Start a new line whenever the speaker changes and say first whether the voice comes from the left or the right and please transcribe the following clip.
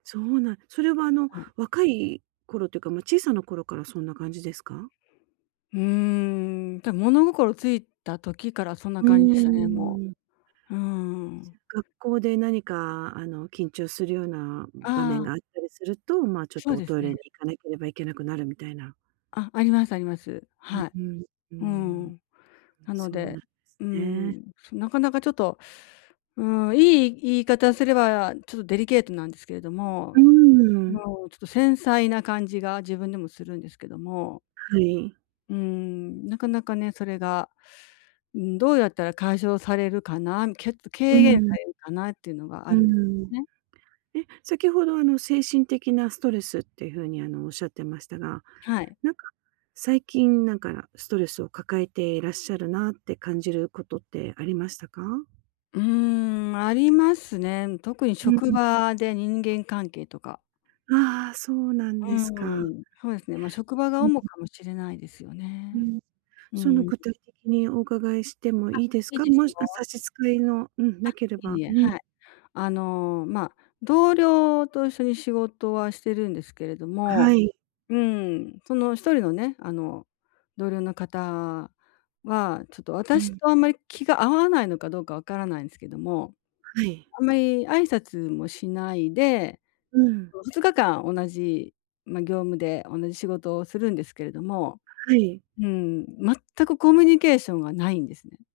right: そうなん、それはあの、
left: うん。
right: 若い頃というか、ま、小さな頃からそんな感じですか？
left: うーん、た物心ついた時からそんな
right: う
left: 感じ
right: んう
left: でしたね、
right: んう
left: も
right: んうん。
left: う。うーん。
right: 学校で何かあの、緊張するような
left: あ
right: 場面
left: あ。
right: があったりすると、ま、ちょっ
left: そ
right: と
left: う
right: お
left: です
right: トイレに
left: ね。
right: 行かなければいけなくなるみたいな。
left: あ、ありますあります。
right: う、
left: はい。
right: うん、う
left: う
right: ん。
left: ん。なの
right: そうなん
left: で、
right: です
left: う
right: ね。
left: ん、なかなかちょっと、うん、良い言い方すればちょっとデリケートなんですけれど
right: う
left: も、
right: ーん。
left: もう、ちょっと繊細な感じが自分でもするんですけども。
right: はい。
left: うん、なかなかね、それが、うん、どうやったら解消されるかな、け軽
right: う
left: 減さ
right: ん。
left: れるかなっていうのがあ
right: う
left: るんで
right: ん。
left: すね。
right: え、先ほどあの精神的なストレスっていう風にあの、仰ってましたが、
left: はい。
right: なんか、最近なんかストレスを抱えていらっしゃるなって感じることってありましたか？
left: うん、ありますね。特に
right: うん、
left: 職
right: うん。
left: 場で人間関係とか。
right: ああ、そうなん
left: う
right: ですか。
left: ん、そうですね。ま、職場が
right: ん、ん。
left: 主かもしれないですよ
right: う
left: ね。
right: ん、
left: う
right: その
left: ん。
right: 具体的にお伺いしても
left: あ、
right: いいです
left: いい
right: か？
left: です
right: もし
left: よ。
right: 差し支えのうん、
left: あ、
right: なけれ
left: い
right: ば、
left: いえ、
right: う
left: は
right: ん。
left: い。あの、まあ、同僚と一緒に仕事はしてるんですけれど
right: は
left: も、
right: い。
left: うん、その一人のね、あの同僚の方は、ちょっと
right: う
left: 私
right: ん。
left: とあんまり気が合わないのかどうかわからないんすけども、
right: はい。
left: あんまり挨拶もしないで
right: うん。
left: 2日間同じ、ま、業務で同じ仕事をするんですけれども。
right: はい。
left: うん、全くコミュニケーションがないんですね。